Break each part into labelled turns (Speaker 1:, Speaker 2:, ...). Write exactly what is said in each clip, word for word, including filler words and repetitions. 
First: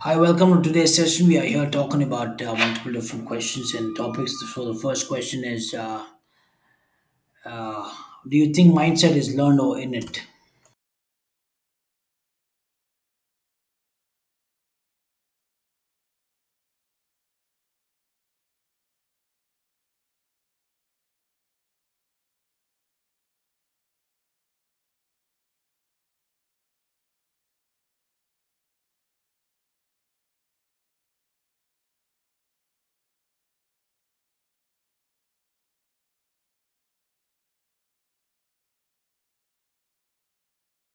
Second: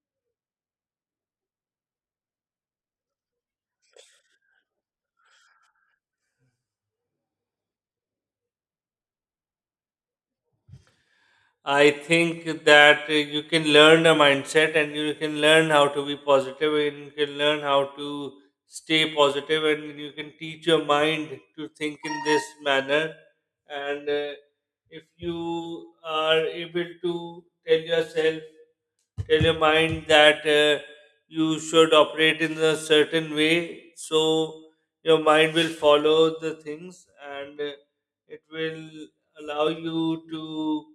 Speaker 1: Hi, welcome to today's session. We are here talking about uh, multiple different questions and topics. So, the first question is uh, uh, do you think mindset is learned or innate?
Speaker 2: I think that uh, you can learn a mindset and you can learn how to be positive and you can learn how to stay positive and you can teach your mind to think in this manner. And uh, If you are able to tell yourself, tell your mind that uh, you should operate in a certain way, so your mind will follow the things and uh, it will allow you to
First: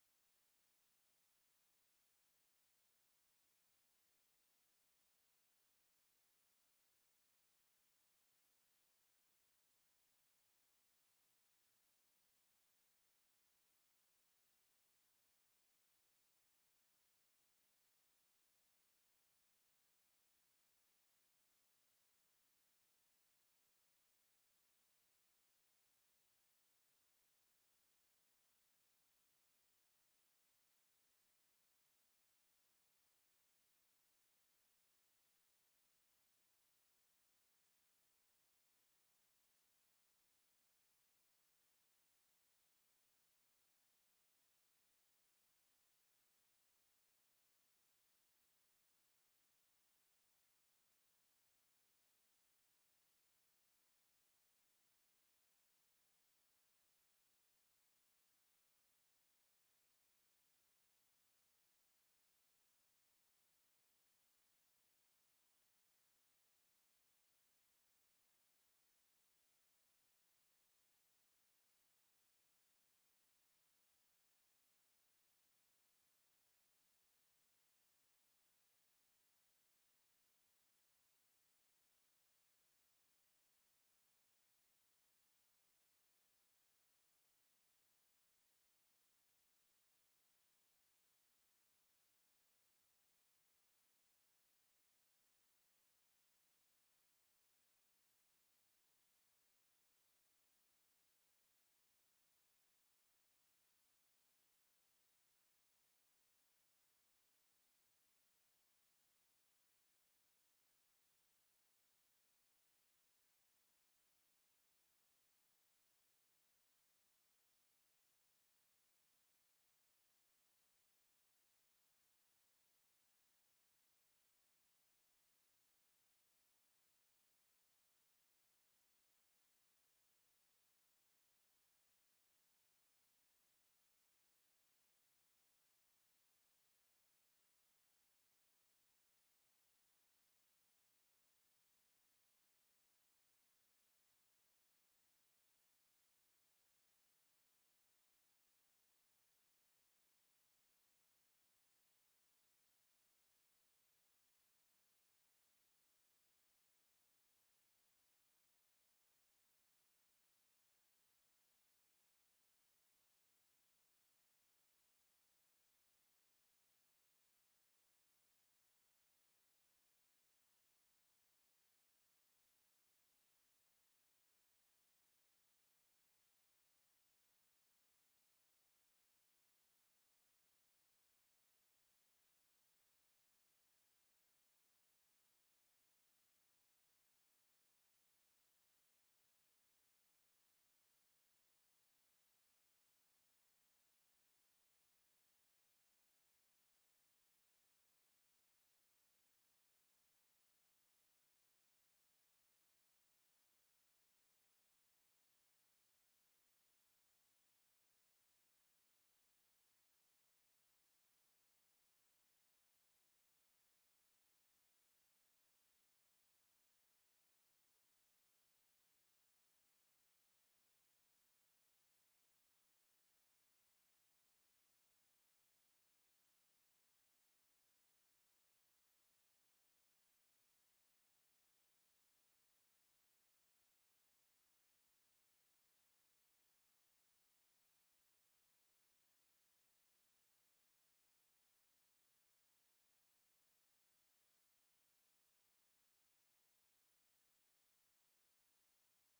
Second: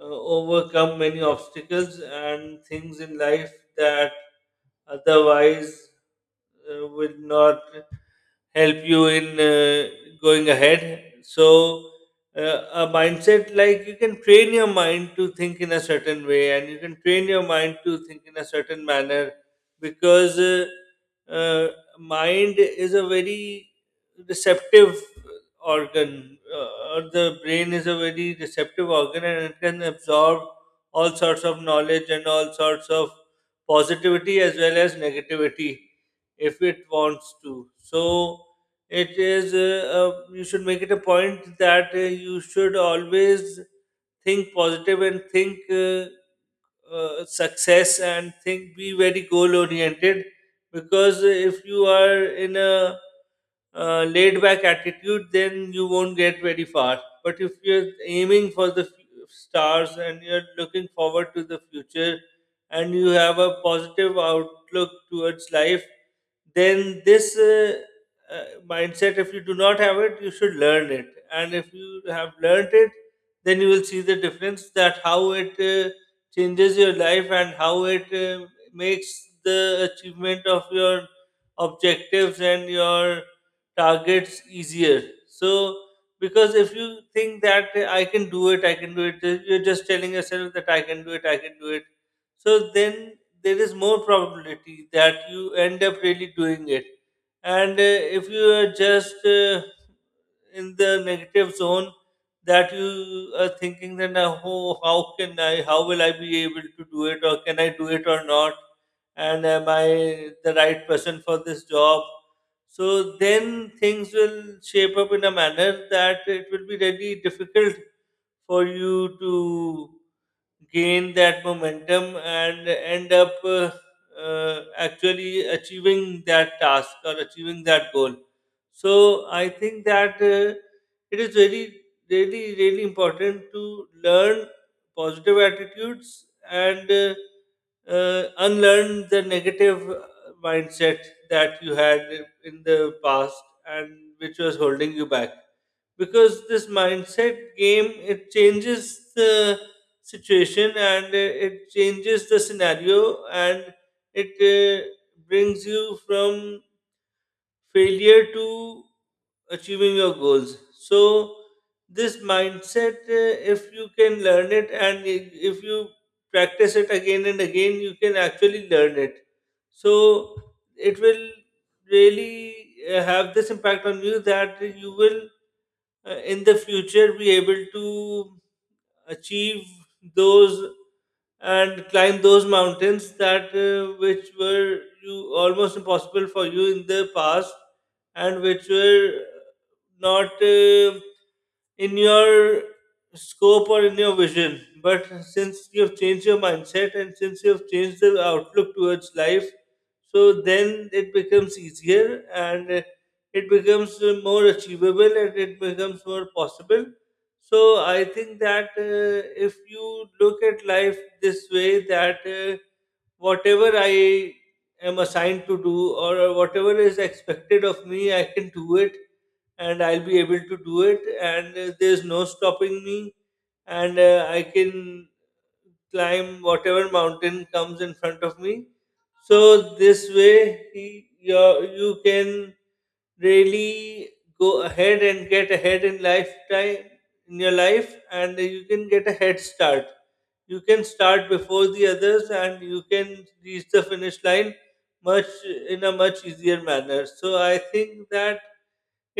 Speaker 2: uh, overcome many obstacles and things in life that otherwise uh, will not help you in uh, going ahead. So, uh, a mindset, like, you can train your mind to think in a certain way, and you can train your mind to think in a certain manner because uh, uh, mind is a very receptive organ, uh, or the brain is a very receptive organ, and it can absorb all sorts of knowledge and all sorts of positivity as well as negativity if it wants to. So it is uh, uh, you should make it a point that uh, you should always think positive and think uh, uh, success and think be very goal oriented because if you are in a uh, laid back attitude then you won't get very far, but if you're aiming for the fu- stars and you're looking forward to the future and you have a positive outlook towards life, then this uh, uh, mindset, if you do not have it you should learn it, and if you have learned it then you will see the difference, that how it uh, changes your life and how it uh, makes the achievement of your objectives and your targets easier. So, because if you think that uh, I can do it, I can do it, uh, you're just telling yourself that I can do it, I can do it. So, then there is more probability that you end up really doing it. And uh, If you are just uh, in the negative zone, that you are thinking then, oh, how can I, how will I be able to do it, or can I do it or not, and am I the right person for this job, so then things will shape up in a manner that it will be really difficult for you to gain that momentum and end up uh, uh, actually achieving that task or achieving that goal. So I think that uh, it is very, really, really important to learn positive attitudes and uh, uh, unlearn the negative uh, mindset that you had in the past and which was holding you back, because this mindset game, it changes the situation and uh, it changes the scenario and it uh, brings you from failure to achieving your goals. So, this mindset, uh, if you can learn it, and i- if you practice it again and again, you can actually learn it. So, it will really uh, have this impact on you that you will uh, in the future be able to achieve those and climb those mountains that uh, which were you almost impossible for you in the past, and which were not uh, in your scope or in your vision, but since you have changed your mindset and since you have changed the outlook towards life, so then it becomes easier, and uh, it becomes uh, more achievable and it becomes more possible. So I think that uh, if you look at life this way, that uh, whatever I am assigned to do or whatever is expected of me, I can do it and I'll be able to do it, and uh, there's no stopping me, and uh, I can climb whatever mountain comes in front of me. So this way, y- you you can really go ahead and get ahead in lifetime, in your life, and you can get a head start, you can start before the others and you can reach the finish line much, in a much easier manner. So I think that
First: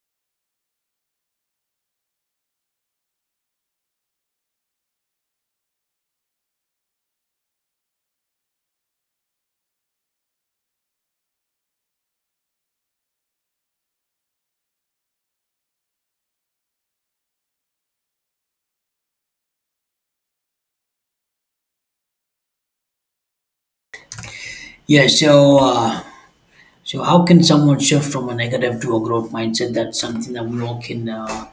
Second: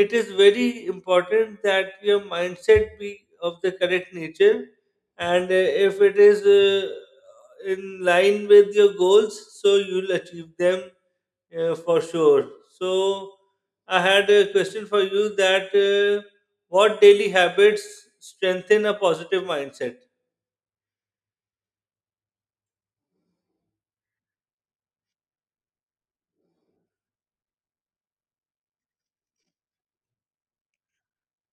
Speaker 2: it is very important that your mindset be of the correct nature, and uh, if it is uh, in line with your goals, so you'll achieve them, yeah, for sure. So, I had a question for you, that uh, what daily habits strengthen a positive mindset?
Speaker 1: Yeah, so, uh, so how can someone shift from a negative to a growth mindset? That's something that we all can uh,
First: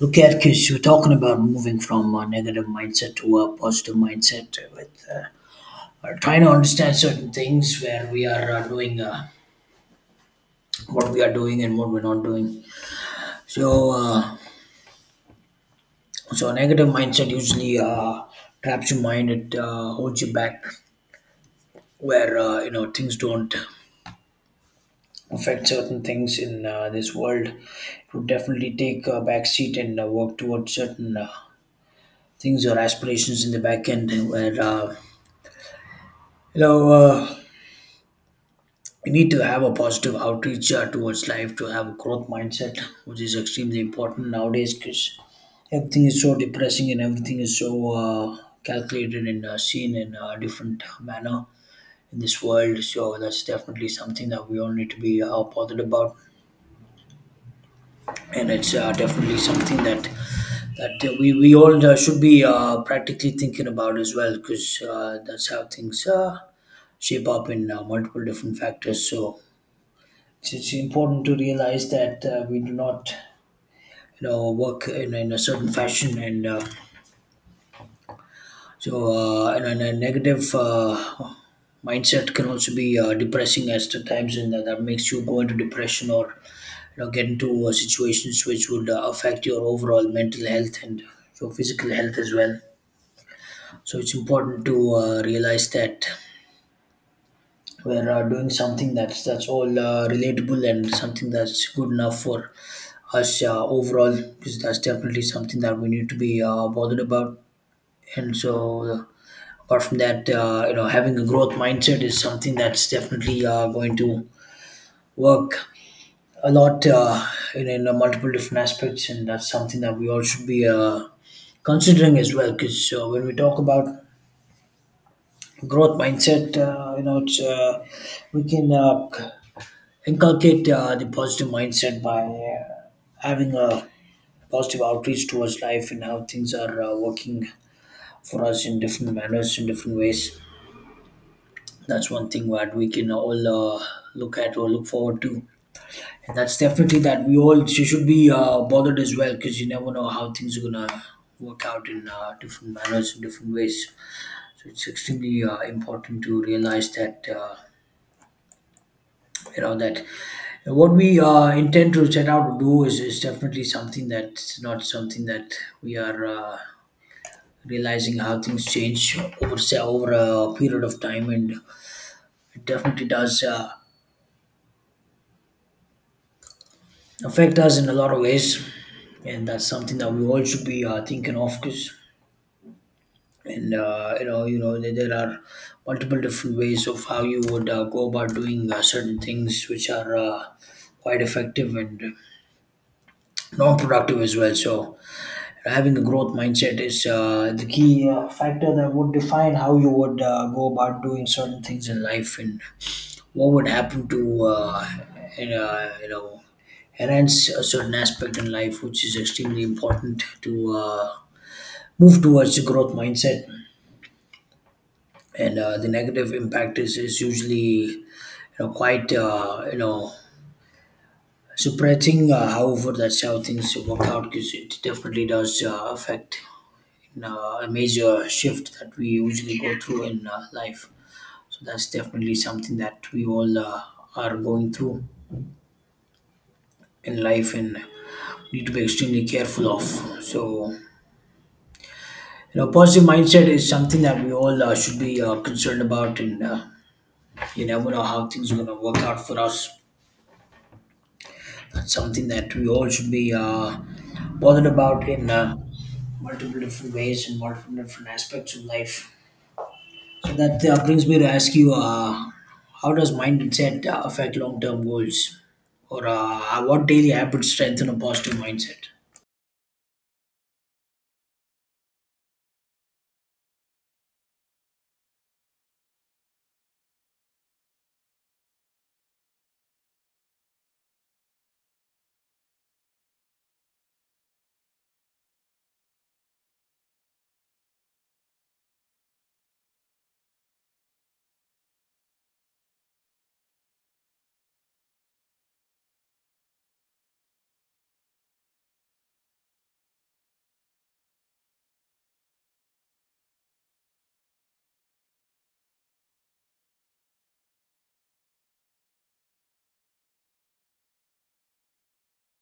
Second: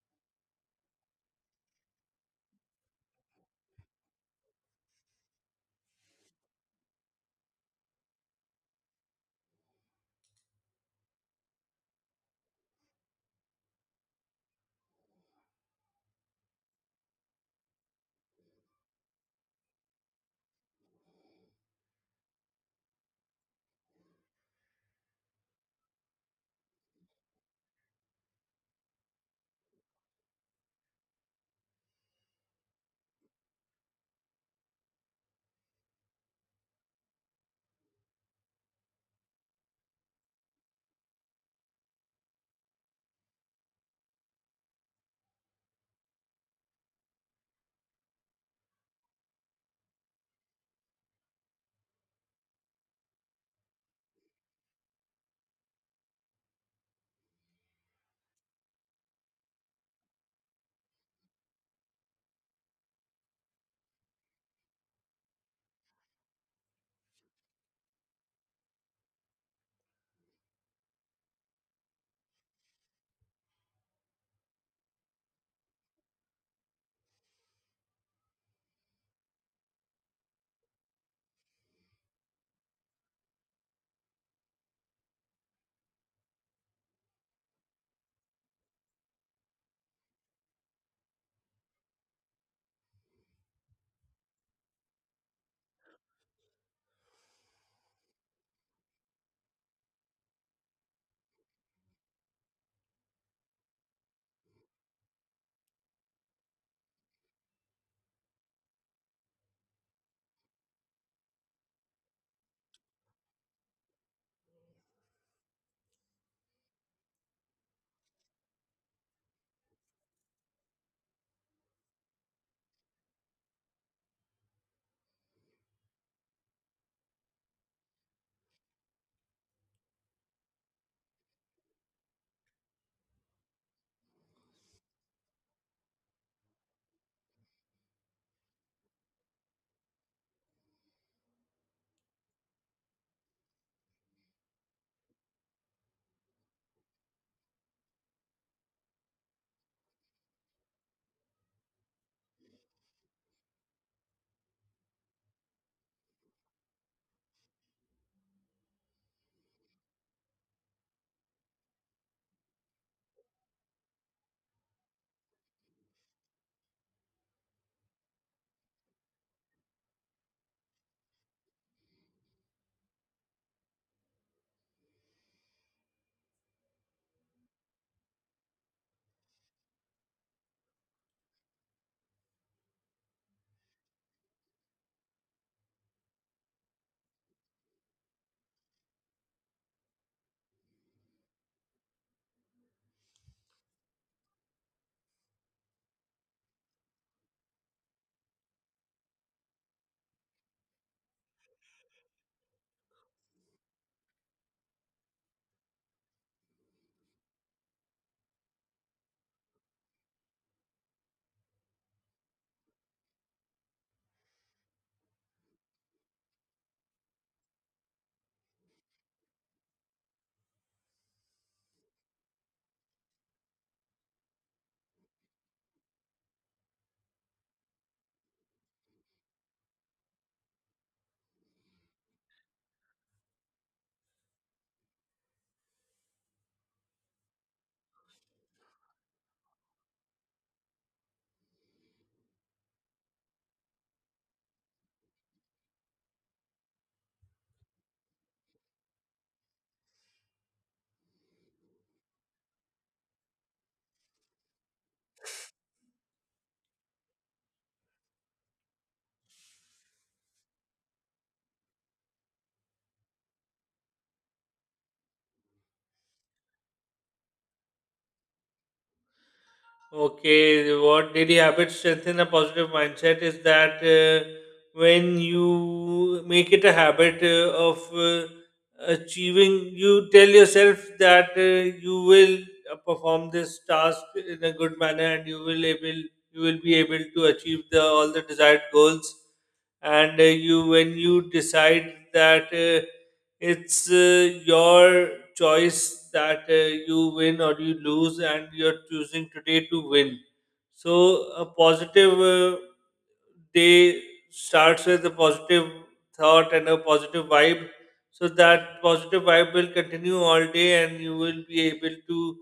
Speaker 1: look at, because you're talking about moving from a negative mindset to a positive mindset with uh, uh, trying to understand certain things where we are uh, doing uh, what we are doing and what we're not doing. So, uh, So a negative mindset usually uh, traps your mind. It uh, holds you back, where uh, you know, things don't affect certain things in uh, this world. It would definitely take a back seat and uh, work towards certain uh, things or aspirations in the back end. Where uh, you know uh, you need to have a positive outreach uh, towards life to have a growth mindset, which is extremely important nowadays, because everything is so depressing and everything is so uh, calculated and uh, seen in a different manner in this world. So that's definitely something that we all need to be uh, bothered about, and it's uh, definitely something that that uh, we we all uh, should be uh, practically thinking about as well, because uh, that's how things uh, shape up in uh, multiple different factors. So it's, it's important to realize that uh, we do not, you know, work in, in a certain fashion, and uh, so uh, and, and a negative uh, mindset can also be uh, depressing as to times, and that, that makes you go into depression, or you know, get into uh, situations which would uh, affect your overall mental health and your physical health as well. So it's important to uh, realize that we're uh, doing something that's that's all uh, relatable and something that's good enough for us uh, overall, because that's definitely something that we need to be uh, bothered about. And so uh, apart from that, uh, you know, having a growth mindset is something that's definitely uh, going to work a lot uh, in, in uh, multiple different aspects, and that's something that we all should be uh, considering as well. Because uh, when we talk about growth mindset, uh, you know, it's, uh, we can uh, inculcate uh, the positive mindset by uh, having a positive outreach towards life and how things are uh, working for us in different manners, in different ways. That's one thing that we can all uh, look at or look forward to. And that's definitely that we all sh- should be uh, bothered as well, because you never know how things are gonna work out in uh, different manners and different ways. So it's extremely uh, important to realize that uh, you know that what we uh, intend to set out to do is, is definitely something that's not something that we are uh, realizing how things change over, say, over a period of time, and it definitely does uh, affect us in a lot of ways. And that's something that we all should be uh, thinking of, because and uh, you know, you know there, there are multiple different ways of how you would uh, go about doing uh, certain things, which are uh, quite effective and non-productive as well. So having a growth mindset is uh, the key uh, factor that would define how you would uh, go about doing certain things in life, and what would happen to uh, and, uh, you know, enhance a certain aspect in life, which is extremely important to uh, move towards a growth mindset. And uh, the negative impact is, is usually, you know, quite uh, you know, surprising, uh, however that's how things work out, because it definitely does uh, affect in, uh, a major shift that we usually go through in uh, life. So that's definitely something that we all uh, are going through in life and need to be extremely careful of. So you know, positive mindset is something that we all uh, should be uh, concerned about, and uh, you never know how things are going to work out for us. Something that we all should be uh, bothered about in uh, multiple different ways and multiple different aspects of life. So that uh, brings me to ask you, uh, how does mindset uh, affect long-term goals, or uh, what daily habits strengthen a positive mindset?
Speaker 2: Okay, what daily habits strengthen a positive mindset is that uh, when you make it a habit uh, of uh, achieving, you tell yourself that uh, you will uh, perform this task in a good manner and you will able you will be able to achieve the all the desired goals, and uh, you, when you decide that uh, it's uh, your choice that uh, you win or you lose and you're choosing today to win, so a positive uh, day starts with a positive thought and a positive vibe, so that positive vibe will continue all day and you will be able to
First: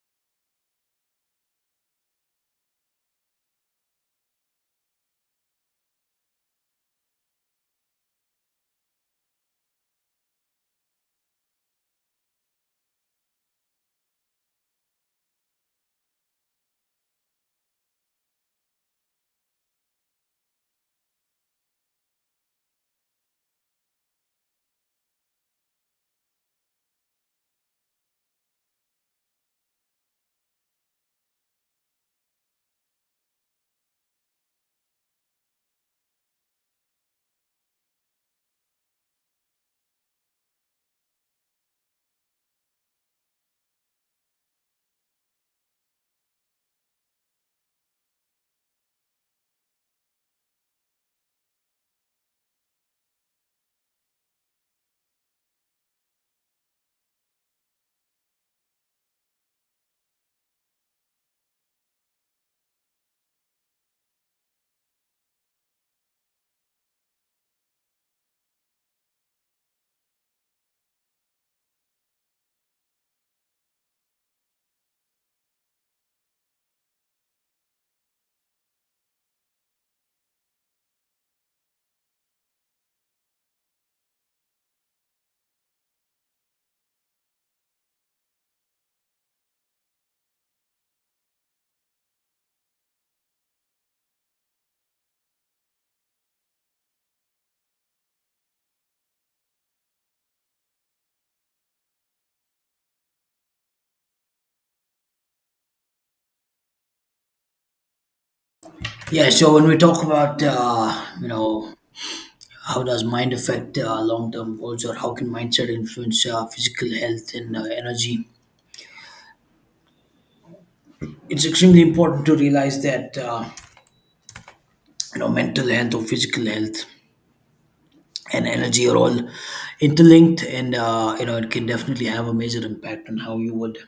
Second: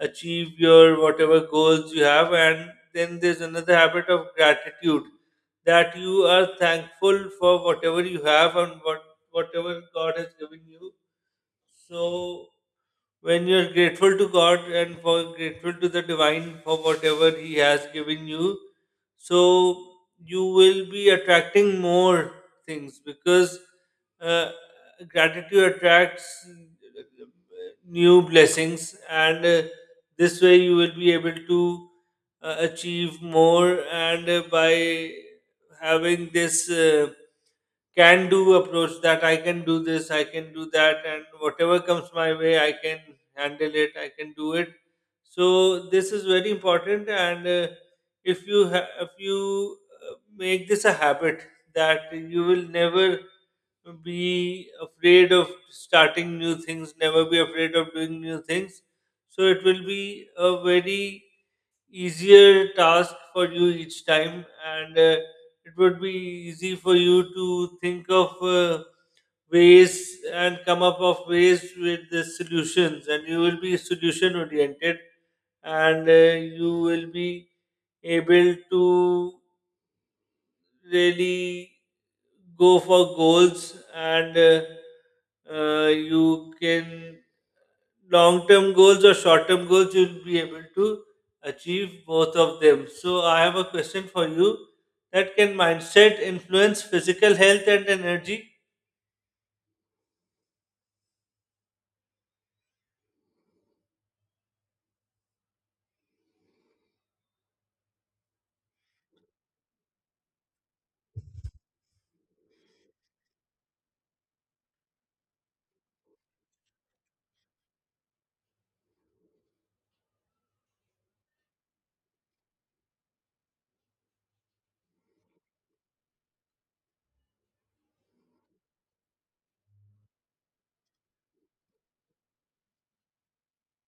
Speaker 2: achieve your whatever goals you have. And then there's another habit of gratitude, that you are thankful for whatever you have and what whatever God has given you. So when you are grateful to God and for grateful to the divine for whatever He has given you, so you will be attracting more things because uh, gratitude attracts new blessings, and uh, this way you will be able to uh, achieve more. And uh, By having this. Uh, can do approach, that I can do this, I can do that, and whatever comes my way, I can handle it, I can do it. So this is very important, and uh, if you ha- if you uh, make this a habit, that you will never be afraid of starting new things, never be afraid of doing new things. So it will be a very easier task for you each time, and uh, it would be easy for you to think of uh, ways and come up of ways with the solutions, and you will be solution oriented, and uh, you will be able to really go for goals, and uh, uh, you can, long term goals or short term goals, you'll be able to achieve both of them. So I have a question for you, that can mindset influence physical health and energy?
Speaker 1: Yeah, so when we talk about uh, you know, how does mind affect uh, long-term goals, or how can mindset influence uh, physical health and uh, energy? It's extremely important to realize that uh, you know, mental health or physical health and energy are all interlinked, and uh, you know, it can definitely have a major impact on how you would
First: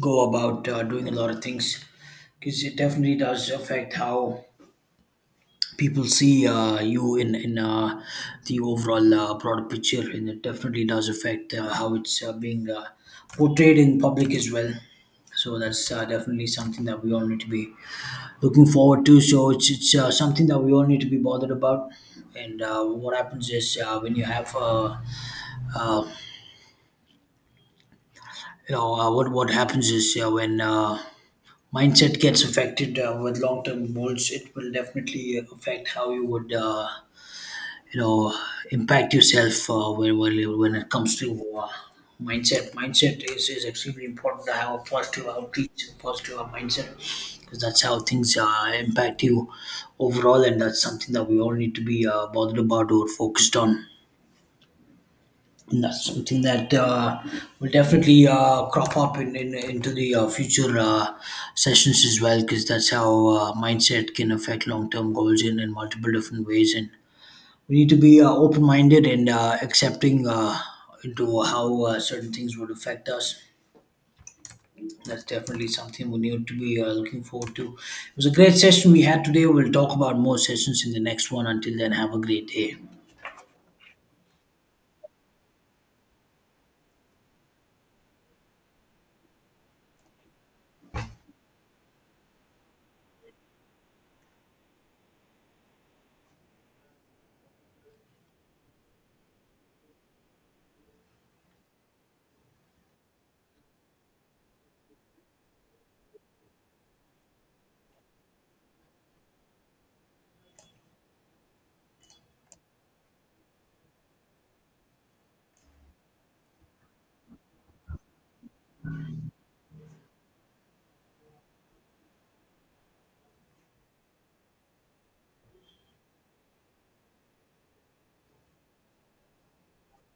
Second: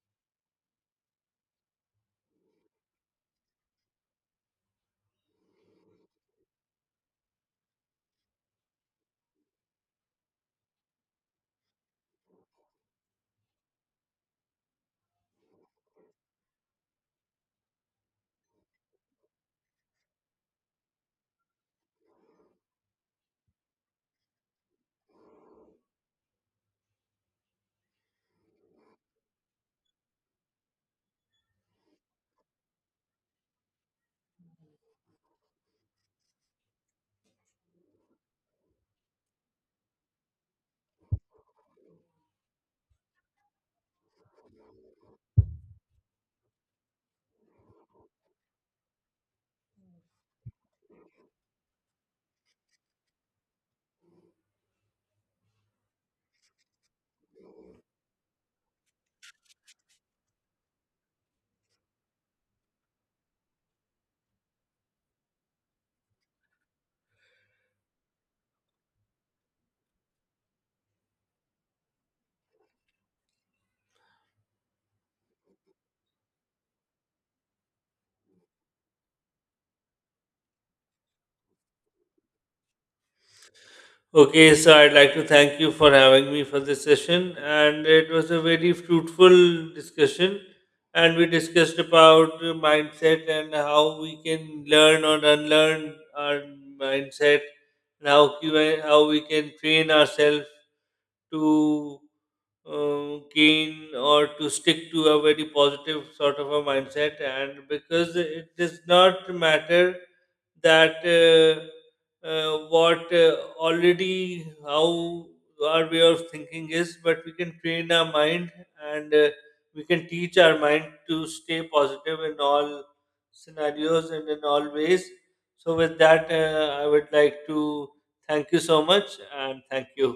Speaker 1: go about uh, doing a lot of things, because it definitely does affect how people see uh, you in in uh, the overall uh, broader picture, and it definitely does affect uh, how it's uh, being uh, portrayed in public as well. So that's uh, definitely something that we all need to be looking forward to. So it's it's uh, something that we all need to be bothered about. And uh, what happens is uh, when you have uh, Uh, you know uh, what what happens is uh, when uh, mindset gets affected uh, with long term goals, it will definitely affect how you would uh, you know, impact yourself uh, when when when it comes to uh, mindset. Mindset is, is extremely important to have a positive outreach, positive mindset, because that's how things uh, impact you overall, and that's something that we all need to be uh, bothered about or focused on. And that's something that uh, will definitely uh, crop up in, in into the uh, future uh, sessions as well, because that's how uh, mindset can affect long-term goals in, in multiple different ways, and we need to be uh, open-minded and uh, accepting uh, into how uh, certain things would affect us. That's definitely something we need to be uh, looking forward to. It was a great session we had today. We'll talk about more sessions in the next one. Until then, have a great day.
Speaker 2: Okay, so I'd like to thank you for having me for this session, and it was a very fruitful discussion. And we discussed about uh, mindset and how we can learn or unlearn our mindset, and how, cu- how we can train ourselves to uh, gain or to stick to a very positive sort of a mindset, and because it does not matter that uh, uh, what uh, already, how our way of thinking is, but we can train our mind and uh, we can teach our mind to stay positive in all scenarios and in all ways. So with that, uh, I would like to thank you so much and thank you.